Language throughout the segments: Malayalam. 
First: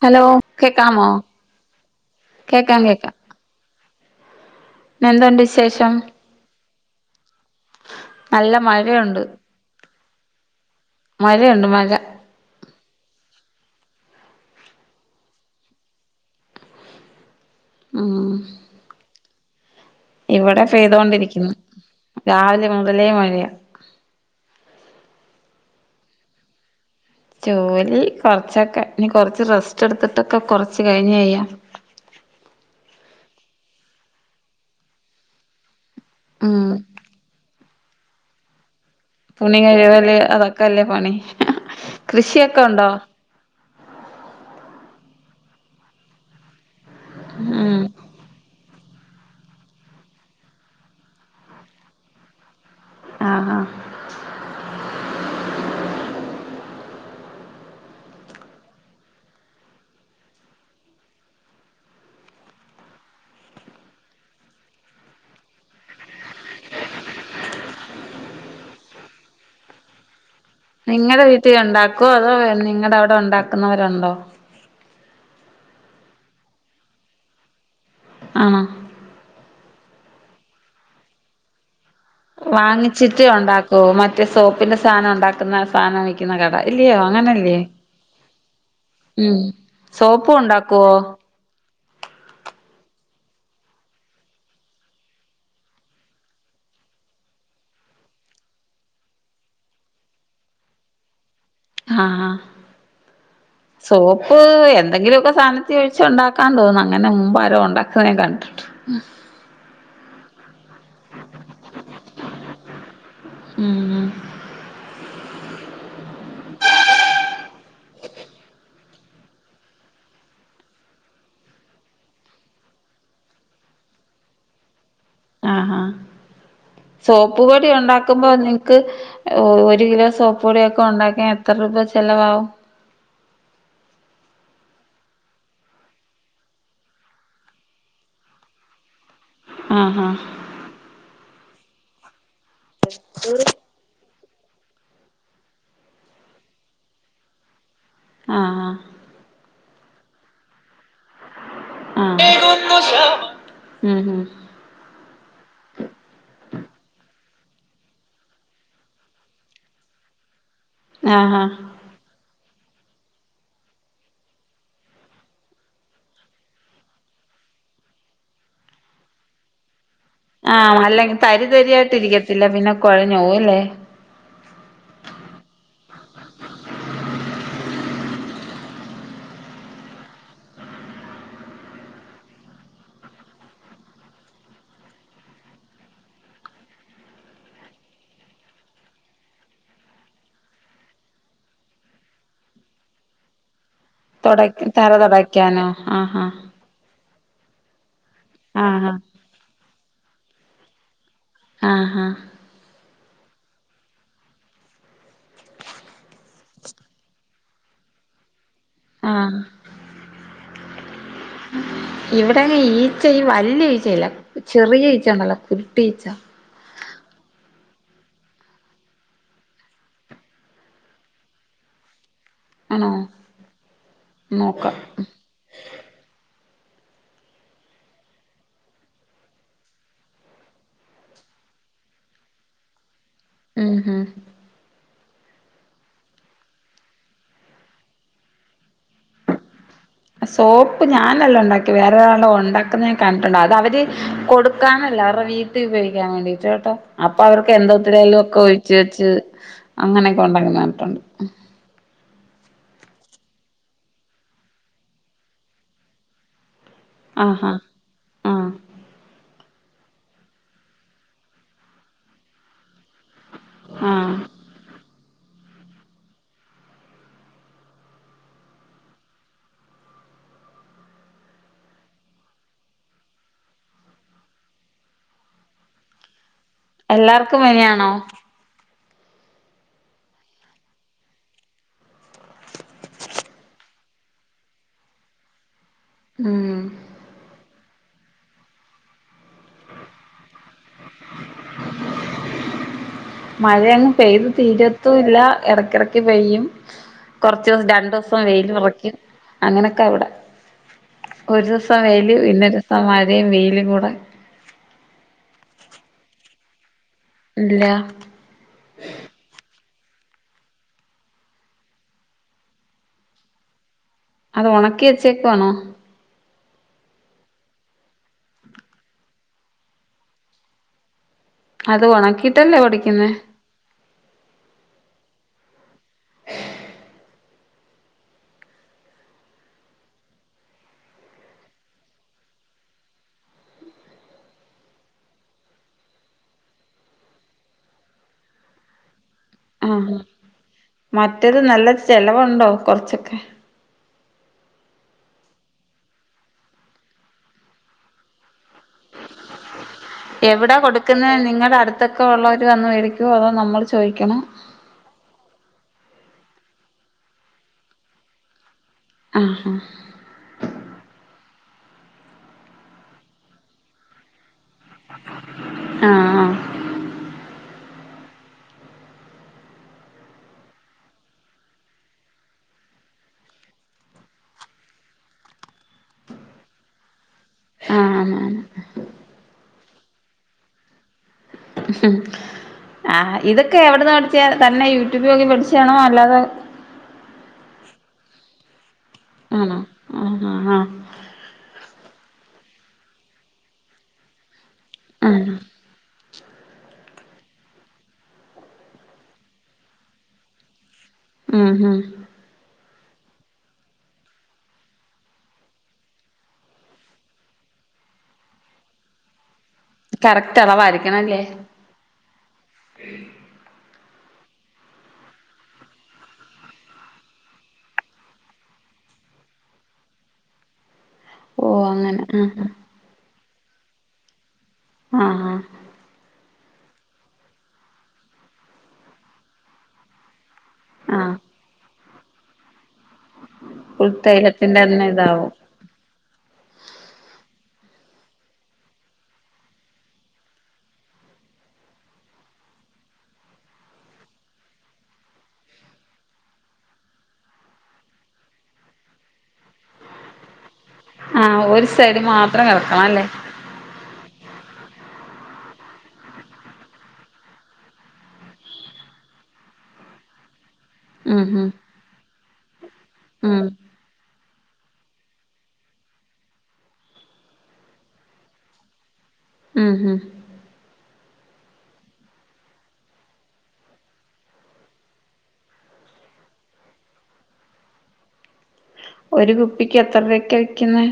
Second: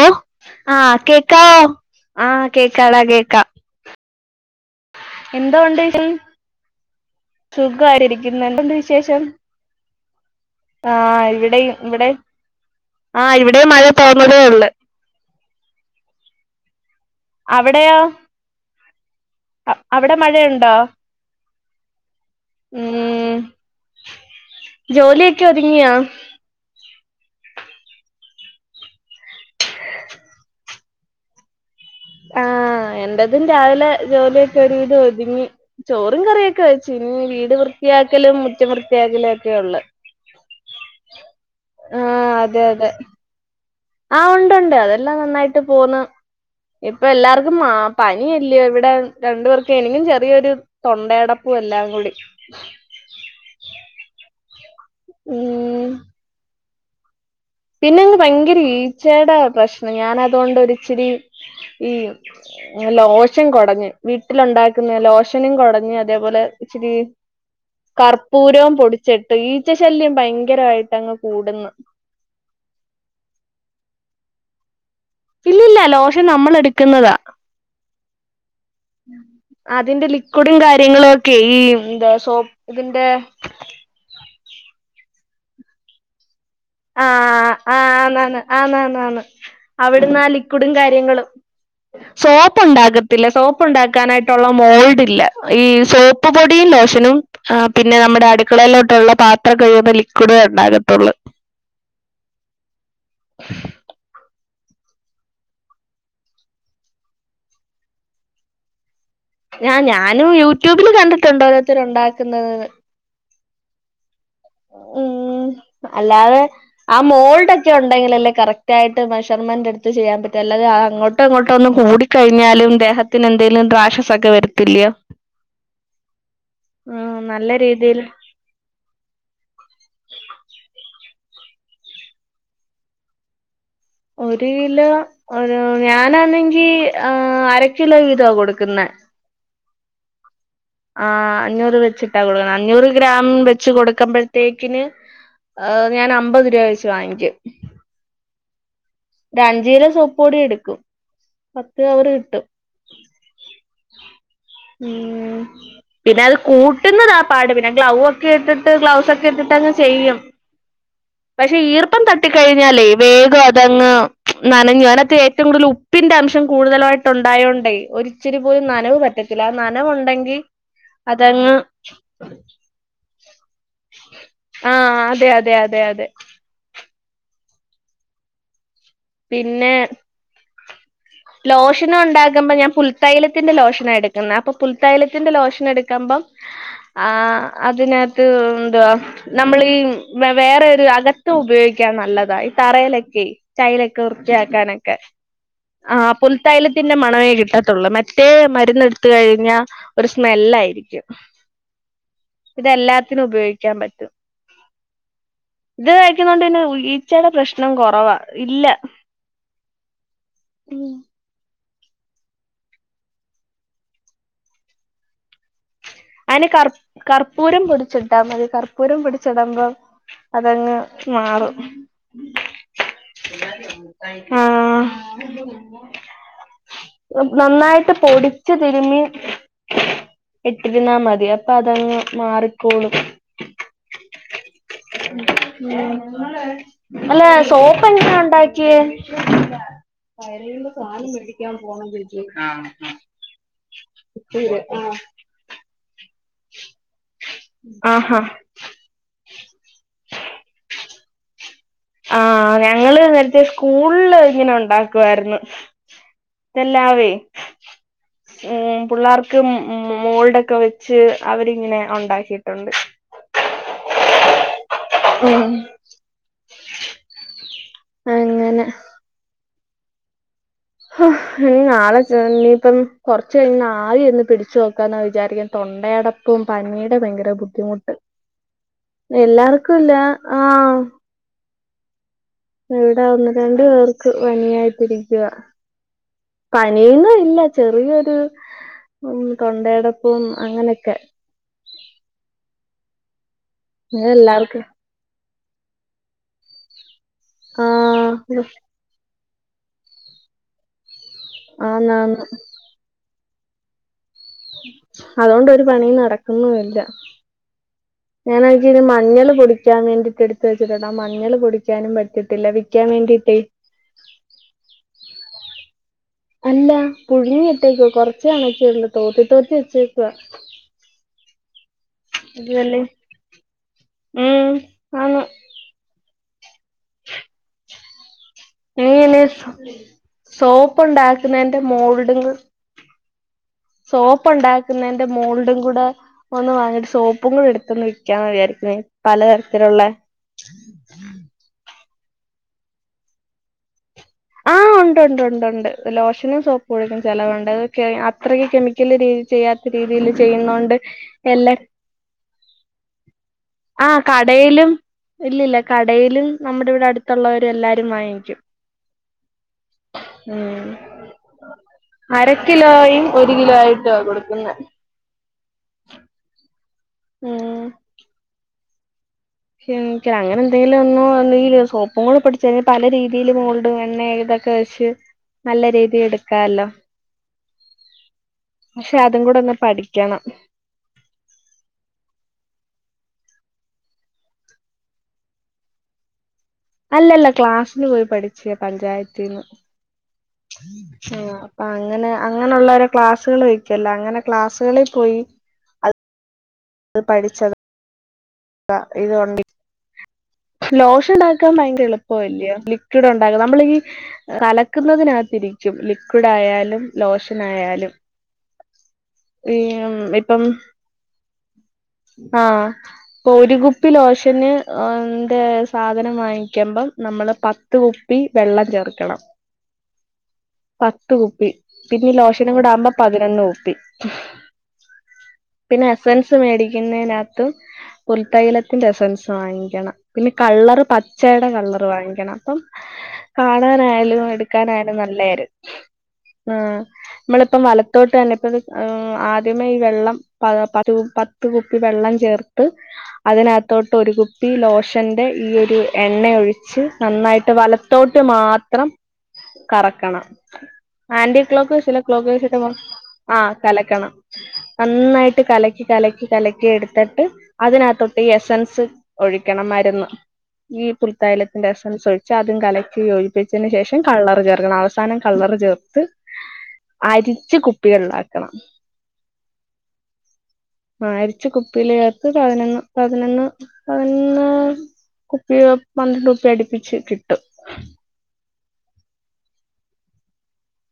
ഓ ഹലോ ആഹ് കേക്കാമോ? കേക്കാവോ ആഹ് കേക്കാം കേക്കാടാ കേക്കാം. പിന്ന എന്തുണ്ട് വിശേഷം? സുഖായിട്ടിരിക്കുന്ന്. നല്ല എന്തുണ്ട് മഴയുണ്ട് വിശേഷം? ആഹ് മഴയുണ്ട് ഇവിടെയും. മഴ ഇവിടെം ആഹ് ഇവിടെയും മഴ തോർന്നതേ ഒള്ളൂ. അവിടെയോ? ഉം അ- അവിടെ ഇവടെ മഴയുണ്ടോ പെയ്തോണ്ടിരിക്കുന്ന്. രാവിലെ മുതലേ ഉം മഴയാ. ജോലിയൊക്കെ ഒതുങ്ങിയോ? ജോലി കുറച്ചൊക്കെ. ഇനി കൊറച്ച് റസ്റ്റ് എടുത്തിട്ടൊക്കെ കുറച്ച് കഴിഞ്ഞെയ്യാം. ആഹ് എന്റതും രാവിലെ ജോലിയൊക്കെ ഒരുവിധം ഒതുങ്ങി. ചോറും കറിയൊക്കെ ഉം വച്ച്. ഇനി വീട് വൃത്തിയാക്കലും മുറ്റം വൃ തുണി കഴിവല് അതൊക്ക അല്ലേ പണി. ആഹ് അതെ കൃഷിയൊക്കെ ഉണ്ടോ അതെ. ആഹ് ഉണ്ട്ണ്ട് അതെല്ലാം നന്നായിട്ട് പോവ്ന്ന്. ഇപ്പെ എല്ലാർക്കും മാ ഉം പനിയല്ലയോ ഇവടെ രണ്ടു പേർക്ക് എനിക്കും ചെറിയൊരു തൊണ്ടയടപ്പും എല്ലാം കൂടി. ആഹ [unintelligible] ആഹാ ഉം പിന്നെന്ന് ഭയങ്കര ഈച്ചയുടെ പ്രശ്നം ഞാൻ അതോണ്ട് ഒര് ഇച്ചിരി ഈ ലോഷൻ കുടഞ്ഞ് വീട്ടിലുണ്ടാക്കുന്ന ലോശനും കുടഞ്ഞ് അതേപോലെ ഇച്ചിരി കർപ്പൂരവും പൊടിച്ചിട്ട് ഈച്ച ശല്യം ഭയ ങ്കരവായിട്ടങ്ങ് നിങ്ങടെ കൂട് വീട്ടിൽ ന്ന്. [unintelligible] നിങ്ങടെ അവടെ ഉണ്ടാക്കുന്നവരുണ്ടോ? ഇല്ലല്ല ലോഷൻ നമ്മള് എടുക്കുന്നതാ. ആണാ. അതിന്റെ ലിക്വിഡും കാര്യങ്ങളും ഒക്കെ ഈ എന്താ സോപ്പ് ഇതിന്റെ വാങ്ങിച്ചിട്ട് ഉണ്ടാക്കോ മറ്റ സോപ്പിന്റെ സാനം ഉണ്ടാക്കുന്ന സാനം വി ക്കുന്ന കട. ഇല്ലയോ ആഹ് അങ്ങനല്ലേ ആഹ് ആന്നാന്ന് ആന്നാന്നാന്ന് ഉം അവിടുന്ന് ആ സോപ്പും ലിക്വിഡും ഉണ്ടാക്കുവോ? [inaudible] സോപ്പ് ഉണ്ടാക്കത്തില്ല. സോപ്പ് ഉണ്ടാക്കാനായിട്ടുള്ള മോൾഡ് ഇല്ല ഈ സോപ്പ് പൊടിയും ലോഷനും ആഹ് പിന്നെ നമ്മുടെ അടുക്കളയിലോട്ട് ഉള്ള പാത്രം കഴിയുമ്പൊ ലിക്വിഡോ ഉണ്ടാക്കത്തുള്ളൂ ഹാ ഹാ സോപ്പ് എ ന്തെങ്കിലുമൊക്കെ സാനത്തി വെച്ച് ഉണ്ടാക്കാംന്ന് തോന്ന് അങ്ങനെ മുമ്പ് ആരോ ഉണ്ടാക്കുന്നേ ഞാൻ കണ്ട്ട്ടുണ്ട്. [unintelligible] ഞാ ഞാനും യൂട്യൂബില് കണ്ടിട്ടുണ്ട് ഓരോരുത്തരു ഉണ്ടാക്കുന്നത്. ഉം ഉം ഉം അല്ലാതെ ആ മോൾഡ് ഒക്കെ ഉണ്ടെങ്കിലല്ലേ കറക്റ്റ് ആയിട്ട് മെഷർമെന്റ് എടുത്ത് ചെയ്യാൻ പറ്റാ അല്ലാഞ്ഞാ അതങ്ങോട്ടോ ഇങ്ങോട്ടോ ഒന്നു കൂടി കഴിഞ്ഞാലും ദേഹത്തിന് എന്തേലും റാഷസൊക്കെ വരത്തില്ലയോ. ആഹാ ഉം നല്ല സോപ്പ്പൊടി രീതിയില് ഉണ്ടാക്കുമ്പോ ക്ക് ഒരു കിലോ സോപ്പൊടിയൊക്കെ ഉണ്ടാക്കാ എത്ര രൂപ ചെലവാവും? ഒരു കിലോ ഒരു ഞാനാണെങ്കി ആ അര കിലോ വീതാ കൊടുക്കുന്നെ അഹ് അഹ് ആ അഞ്ഞൂറ് വെച്ചിട്ടാ കൊടുക്കണം അഞ്ഞൂറ് ഗ്രാം വെച്ച് കൊടുക്കുമ്പ തേക്കിന് ഞാൻ അമ്പത് രൂപ വെച്ച് വാങ്ങിക്കും അഹ് അഹ് ഒരു അഞ്ച് കിലോ സോപ്പൊടി എടുക്കും പത്ത് കവറ് കിട്ടും അഹ് [unintelligible] ഉം പിന്നെ അത് കൂട്ടുന്നതാ പാട് പിന്നെ ഗ്ലൗ ഒക്കെ ഇട്ടിട്ട് ഗ്ലൗസ് ഒക്കെ ഇട്ടിട്ട് അങ്ങ് ചെയ്യും ആഹ് ആഹ് പക്ഷെ ഈർപ്പം തട്ടിക്കഴിഞ്ഞാലേ വേഗം അത് നനഞ്ഞു അതിനകത്ത് ഏറ്റവും കൂടുതൽ ഉപ്പിന്റെ അംശം കൂടുതലായിട്ട് ഉണ്ടായതോണ്ടേ ഒരു ഇച്ചിരി പോലും നനവ് പറ്റത്തില്ല നനവുണ്ടെങ്കിൽ ആഹ അല്ലെങ്കിൽ തരി തരി ആയിട്ട് ഇരിക്കത്തില്ല പിന്നെ കുഴഞ്ഞ പോവല്ലേ അഹ് അതെ അതെ അതെ അതെ പിന്നെ ലോഷനും ഉണ്ടാകുമ്പോ ഞാൻ പുൽത്തൈലത്തിന്റെ ലോഷനാ എടുക്കുന്നത് അപ്പൊ പുൽത്തൈലത്തിന്റെ ലോഷന് എടുക്കുമ്പം ആ അതിനകത്ത് എന്തുവാ നമ്മളീ വേറെ ഒരു അകത്ത് ഉപയോഗിക്കാൻ നല്ലതാ ഈ തറയിലൊക്കെ ടൈൽ ഒക്കെ വൃത്തിയാക്കാനൊക്കെ ക്യാനോ ആഹാ തൈലത്തിന്റെ മണവേ കിട്ടത്തുള്ളൂ മറ്റേ മരുന്ന് ആഹാ എടുത്ത കഴിഞ്ഞാ ഒരു സ്മെല്ല ആയിരിക്കും ആഹാ ഇതെല്ലാത്തിനും ഉപയോഗിക്കാൻ പറ്റും ഇത് ഒഴിക്കുന്നോണ്ട് പിന്നെ ഈച്ചയുടെ പ്രശ്നം കുറവാ ഇല്ല. ആഹ് ഉം ഇവിടെങ്ങെ ഈച്ച ഈ വലിയ ഈച്ചയില്ല ചെറിയ ഈച്ച ഇണ്ടല്ലോ കുട്ടി ഈച്ച അയിന് കർ കർപ്പൂരം പൊടിച്ചിട്ടാ മതി കർപ്പൂരം പിൊടിച്ചടമ്പോം അതങ്ങ് മാറും ആണോ നോക്കാം ആഹ് നന്നായിട്ട് പൊടിച്ച് തിരുമ്മി ഇട്ടിരുന്നാൽ മതി അപ്പൊ അതങ്ങ് മാറിക്കോളും ഉം ഹ് [unintelligible] അല്ല സോപ്പ എങ്ങനാ ഉണ്ടാക്കിയേ സോപ്പ് ഞാനല്ല ഉണ്ടാക്കി വേറെരാള് ഉണ്ടാക്കുന്ന ഞാൻ കണ്ടിട്ടുണ്ടതാ അത് അവര് കൊടുക്കാനല്ല അവരുടെ വീട്ടിൽ ഉപയോഗിക്കാൻ വേണ്ടി കേട്ടോ അപ്പൊ അവർക്ക് എന്താ ഒത്തിരി ആഹാ ഒക്കെ ഉച്ച വെച്ച് അങ്ങനെയൊക്കെ ഉണ്ടാക്കുന്നത് കണ്ടിട്ടുണ്ട് ആഹ് ഞങ്ങള് നേരത്തെ സ്കൂളില് ഇങ്ങനെ ഉണ്ടാക്കുവായിരുന്നു എല്ലാവേ ആഹാ ആഹ് ഉം പിള്ളേർക്ക് മോൾഡൊക്കെ വെച്ച് അവരിങ്ങനെ ഉണ്ടാക്കിയിട്ടുണ്ട് ആഹ് ഉം അങ്ങനെ ആഹ് ഇനി നാളെ ഇനയിപ്പം കൊറച്ച കഴിഞ് ആവി ഒന്ന് പിടിച് നോക്കാന്നാ വിചാരിക്കൻ തൊണ്ടയട ഇപ്പം പനിയുടെ ഭയങ്കര എല്ലാർക്കും പനിയാണോ ബുദ്ധിമുട്ട് എല്ലാർക്കുംല്ല ആഹ് ഇവിടെ ഒന്ന് രണ്ട് പേർക്ക് പനിയായിട്ടരിക്കുക ഉം പനിയന്നും ഇല്ല ചെറിയൊരു ഉം തൊണ്ടയടപ്പും അങ്ങനെയൊക്കെ മഴ അങ് പെയ്ത് എല്ലാർക്കും തീരത്തുല്ല ഇടക്കിടക്ക് പെയ്യും കൊറച്ച് രണ്ടു ദിവസം ആഹ് വെയില് ഉറക്കും അങ്ങനെയൊക്കെ ഇവിടെ ഒരു ദിവസം വെയില് ആന്നാന്ന് പിന്നൊരു ദിവസം മഴയും വെയിലും കൂടെ അതുകൊണ്ടരു പണി നടക്കുന്നുല്ല ഇല്ല ഞാനാണെങ്കി ഇന്ന് മഞ്ഞൾ പൊടിക്കാൻ വേണ്ടീയിട്ട് എടുത്ത് വെച്ചിട്ടടാ മഞ്ഞള് പൊടിക്കാനും പറ്റിട്ടില്ല വിക്കാൻ വേണ്ടീട്ടേ അത് ഉണക്കി വെച്ചേക്ക വേണോ അല്ല പുഴുങ്ങി ഇട്ടേക്ക കൊറച്ച കണക്കിണ്ട് തോത്തി തോത്തി വെച്ചേക്കുവാ അത് ഒണ അതുല്ല ഉം ആന്നു നീ ഇലേ സോപ്പ് ഉണ്ടാക്കുന്നതിന്റെ മോൾഡങ് സോപ്പ് ഉണ്ടാക്കുന്നതിന്റെ മോൾഡും കൂടെ ഒന്ന് വാങ്ങിട്ട് സോപ്പും കും എടുത്തന്ന് വിൽക്കാൻതിയരിക്കുന്ന പല ആഹ് മറ്റത് നല്ല ചിലവുണ്ടോ കൊറച്ചൊക്കെ ആഹ് ഉണ്ട് ഉണ്ട് ഉണ്ട്ണ്ട് ലോഷനും സോപ്പും ഒഴിക്കും ചെലവുണ്ട് അത്രയും കെമിക്കല് ഒരിക്കല രീതി ചെയ്യാത്ത രീതിൽ എവിടാ ചെയ്യുന്നുണ്ട് കൊടുക്കുന്നെ നിങ്ങടെ എല്ലാം അടുത്തൊക്കെ ഉള്ളവര് വന്ന് മേടിക്കുവോ അതോ നമ്മൾ ആഹ് ചോദിക്കണോ കടയിലും ഇല്ലല്ല കടയിലും നമ്മുടെ ഇവിടെ അടുത്തുള്ളവര് എല്ലാരും വാങ്ങിക്കും ആഹ് ഹ ഉം അര കിലോയും ഒരു കിലോ ആയിട്ടാ കൊടുക്കുന്നത് ആഹ് ആഹ് ഉം എനിക്ക അങ്ങനെ എന്തെങ്കിലും ഒന്നോ സോപ്പും കൂടി പഠിച്ചച്ച് പല രീതിയിൽ മോൾഡും എണ്ണ ഏതൊക്കെ അത്യാവശ്യം നല്ല രീതി എടുക്കാല്ലോ ആഹ് ആഹ് ആഹ് പക്ഷെ അതും കൂടെ ഒന്ന് പഠിക്കണം ഉം ആഹ് ഇതൊക്കെ എവിടന്ന് പഠിച്ച തന്നെ യൂട്യൂബിലക്കെ പഠിച്ചണോ അല്ലാതെ അല്ലല്ല ക്ലാസ്സിന് പോയി പഠിച്ച പഞ്ചായതീന്ന് ആണോ ആഹ് ആഹ് ആഹ് ആഹ് ആ അങ്ങനെ അങ്ങനെയുള്ളരെ ക്ലാസ്സുകൾ വെക്കല്ല അങ്ങനെ ക്ലാസ്സുകളിൽ പോയി ആഹ് അ പഠിച്ച താ ഇതൊണ്ടി ലോഷൻ ഉം ഇണ്ടാക്കാൻ ഉം ഭയങ്കര എളുപ്പല്ല്യോ ലിക്വിഡ് ഉണ്ടകുക നമ്മളീ കലക്കുന്നതിനകത്തിരിച്ചും ലിക്വിഡ് ആയാലും ലോഷനായാലും. കറക്റ്റ് ഇപ്പം അളവായിരിക്കണല്ലേ? ആഹ്. ഒരു കുപ്പി ലോഷന് ന്റെ സാധനം വാങ്ങിക്കുമ്പം നമ്മള് പ പത്ത് കുപ്പി വെള്ളം ചേർക്കണം. പത്ത് കുപ്പി ഓഹ് അങ്ങനെ പിന്നെ ആഹ് ലോഷനും കൂടെ ആവുമ്പോ പതിനൊന്ന് കുപ്പി. ആഹ ആഹ്. പിന്നെ എസ്സെൻസ് മേടിക്കുന്നയ്നകത്ത് പുൽത്തൈലത്തിന്റെ എസ്സെൻസ് വാങ്ങിക്കണം. പിന്നെ കള്ളർ ആഹ് പച്ചയുടെ കള്ളറ് വാങ്ങിക്കണം അപ്പം. ഫുൾ കാണാനായാലും തൈലത്തിന്റെ തന്നെ എടുക്കാനായാലും ഇതാവും നല്ലരു ആഹ്. നമ്മളിപ്പം വലത്തോട്ട് തന്നെ ഇപ്പ മ് ആദ്യമേ ഈ വെള്ളം [unintelligible] പത്ത് കുപ്പി വെള്ളം ചേർത്ത്. അതിനകത്തോട്ട് ഒരു കുപ്പി ലോഷന്റെ ഈ ഒരു എണ്ണയൊഴിച്ച് നന്നായിട്ട് വല ത്തോട്ട് മാത്രം കറക്കണം. ആന്റി ആഹ് ഒരു ക്ലോക്ക് സൈഡ് മാത്രം [unintelligible] കറക്കണം അല്ലേ ആഹ് കലക്കണം നന്നായിട്ട് കലക്കി കലക്കി. കലക്കി എടുത്തിട്ട് അതിനകതൊട്ട് എസൻസ് ഒഴിക്കണം മരുന്ന്. ഈ ഉം ഉം പുൽത്തയലത്തിന്റെ എസ്സെൻസ് ഒഴിച്ച് അതും കലക്കി ഉം യോജിപ്പിച്ചതിന് ശേഷം, കള്ളറ് ചേർക്കണം അവസാനം കള്ളറ് ചേർത്ത് അരിച്ച് കുപ്പികൾ ആക്കണം. ഉം ഉം. അരിച്ച് കുപ്പിലേർത്ത് പതിനൊന്ന് പതിനൊന്ന് പതിനൊന്ന്. കുപ്പി പന്ത്രണ്ട് കുപ്പി അട്പ്പിച്ച് കിട്ടും. ഒരു കുപ്പിക്ക് എത്തർവക്കാ വിക്കുന്നെ?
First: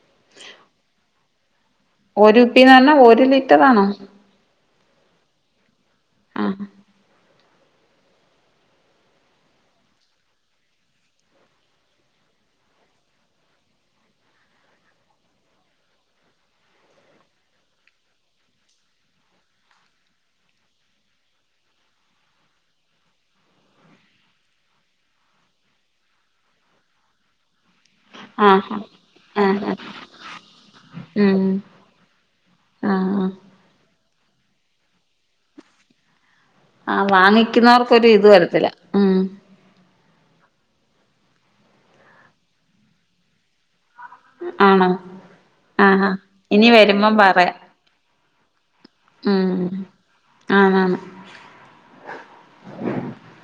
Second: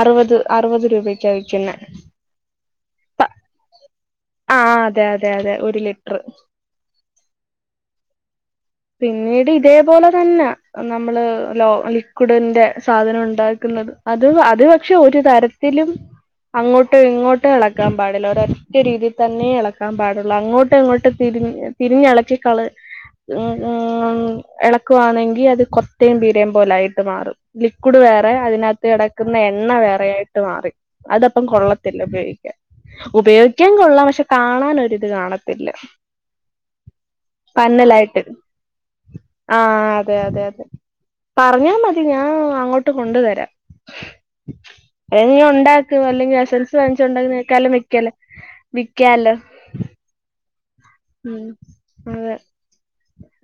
അറുവത് അറുവത് രൂപക്കാ വിക്കുന്നെ. ഒരുപ്പിന്ന് പറഞ്ഞ ഒരു ലിറ്ററാണോ? ആഹ് അതെയതെയതെ ഒരു ലിറ്റ്റ് [unintelligible] പിന്നീട് ഇതേപോലെ തന്നാ നമ്മള് ലോ ലിക്വിഡിന്റെ സാധനം ഒണ്ടാക്കുന്നത് അത് അത്പക്ഷെ ഒരു തര ത്തിലും. അങ്ങോട്ടു ഇങ്ങോട്ടും എളക്കാൻ പാടില്ല ഒരൊറ്റ രീതി തന്നേ എളക്കാൻ പാടുള്ള് അങ്ങോട്ടു ഇങ്ങോട്ടും. തിരിമി തിരിഞ്ഞെളക്കിക്കള് അ ആആ എളക്കുവാണെങ്കി അത് കൊത്തേം പീരേം പോലായിട്ട് മാറും. ലിക്കുഡ് വേറെ ആഹ് അതിനാത്ത് കെടക്ക്ന്ന ആഹ് എണ്ണ ആഹ് വേറെ ആയിട്ട് മാറി. അതപ്പം ഉം കൊള്ളത്തില്ല ഉപയോഗിക്കാൻ. ആഹ്. ആഹ് ഉപയോഗിക്കാൻ കൊള്ളാം പക്ഷെ കാണാനൊരിത് കാണത്തില്ല. ആഹ് വാങ്ങിക്കുന്നോർക്കൊരു പന്നലായിട്ട് ഇത് വരത്തില്ല. ഉം ആഹ് അതെ അതെ അതെ. പറഞ്ഞാമതി ഞാൻ അങ്ങോട്ട് കൊണ്ട് തെരാം. ആണോ എനി ഒണ്ടാക്കു ആഹാ അല്ലെങ്കി ഇനി എസ്സെൻസ് വരുമ്പം പറയാം വാങ്ങിച്ചൊണ്ടാക്കുന്നക്കാലം വിക്കാലൊ വിക്കാല്ലോ? ആഹ് വാങ്ങാം. ഉം അതെ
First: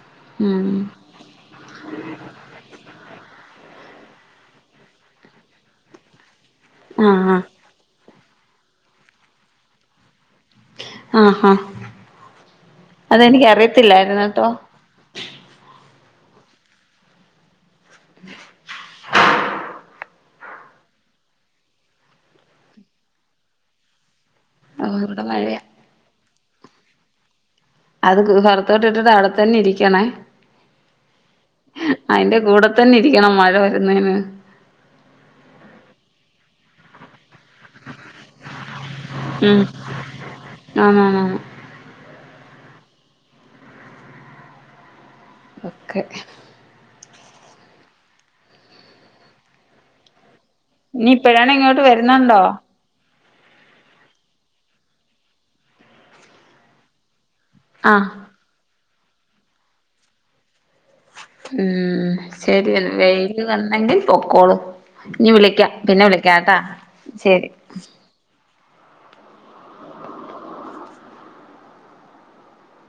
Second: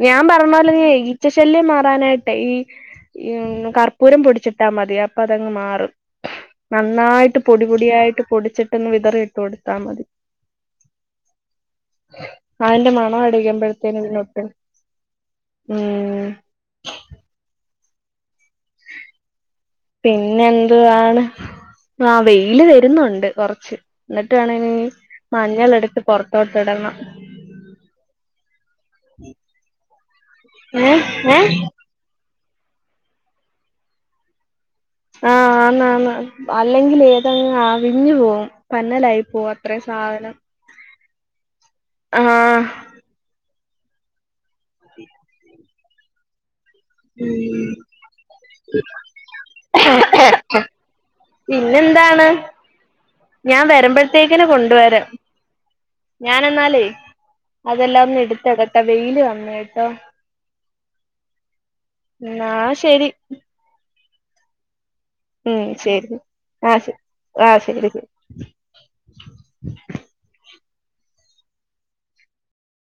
ഞാൻ ഉം പറഞ്ഞോലെ [unintelligible] ച്ച ശല്യം മാറാനായിട്ടെ ഈ. ഇയ് കർപ്പൂരം പൊടിച്ചിട്ടാ മതി അപ്പതങ്ങ് മാറും. ആഹ് നന്നായിട്ട് പൊടിപൊടിയായിട്ട് പൊടിച്ചിട്ട്ന്ന് വിതറിയിട്ടൊടുത്താ മതി ആഹാഹാ ആന്റെ മണം അടിക്കുമ്പഴത്തേന് പിന്നൊട്ടും ഉം [inaudible] പിന്നെന്തുവാണ് ആ വെയ്ല് വെരുന്നൊണ്ട് കൊറച്ച് ന്ന്ട്ട് വേണെവിന്നി ഓഹ് ഇവിടെ മഴയാ മഞ്ഞളെട്ത്ത് പൊറത്തോട്ട്ടണം അത് ക് പൊറൊത്തോട്ട് ട്ട്ട്ട് അവിടത്തന്നിരിക്കണേ ഏ ഏ അയ്ന്റെ കൂടെ തന്നിരിക്കണം മഴ വരുന്നെന് ആഹ് ആന്നാന്ന് അല്ലെങ്കിലെ ഏതങ് പിഞ്ഞ് പോവും പന്നലായി പോവും അത്രെ സാധനം ആന്നാന്നാന്ന് ആഹ് [inaudible] ഒക്കെ [unintelligible] നീ പ്പഴാണിങ്ങോട്ട് പിന്നെന്താണ് വെരുന്നൊണ്ടോ ഞാൻ വെരുമ്പോഴത്തേക്കിന് കൊണ്ട് വരാം ഞാനെന്നാലെ അതെല്ലാം ആഹ് ഒന്ന് എട്ത്തിടട്ടെ വെയില് വന്ന്ഏട്ടോ ഉം ശെരി ശരി വെയില് വന്നെങ്കിൽ പൊക്കോളു ഞ്ഞ് ഉം വിളിക്കാ പിന്ന വിളിക്കാട്ടാ ശരി ശെരി [inaudible]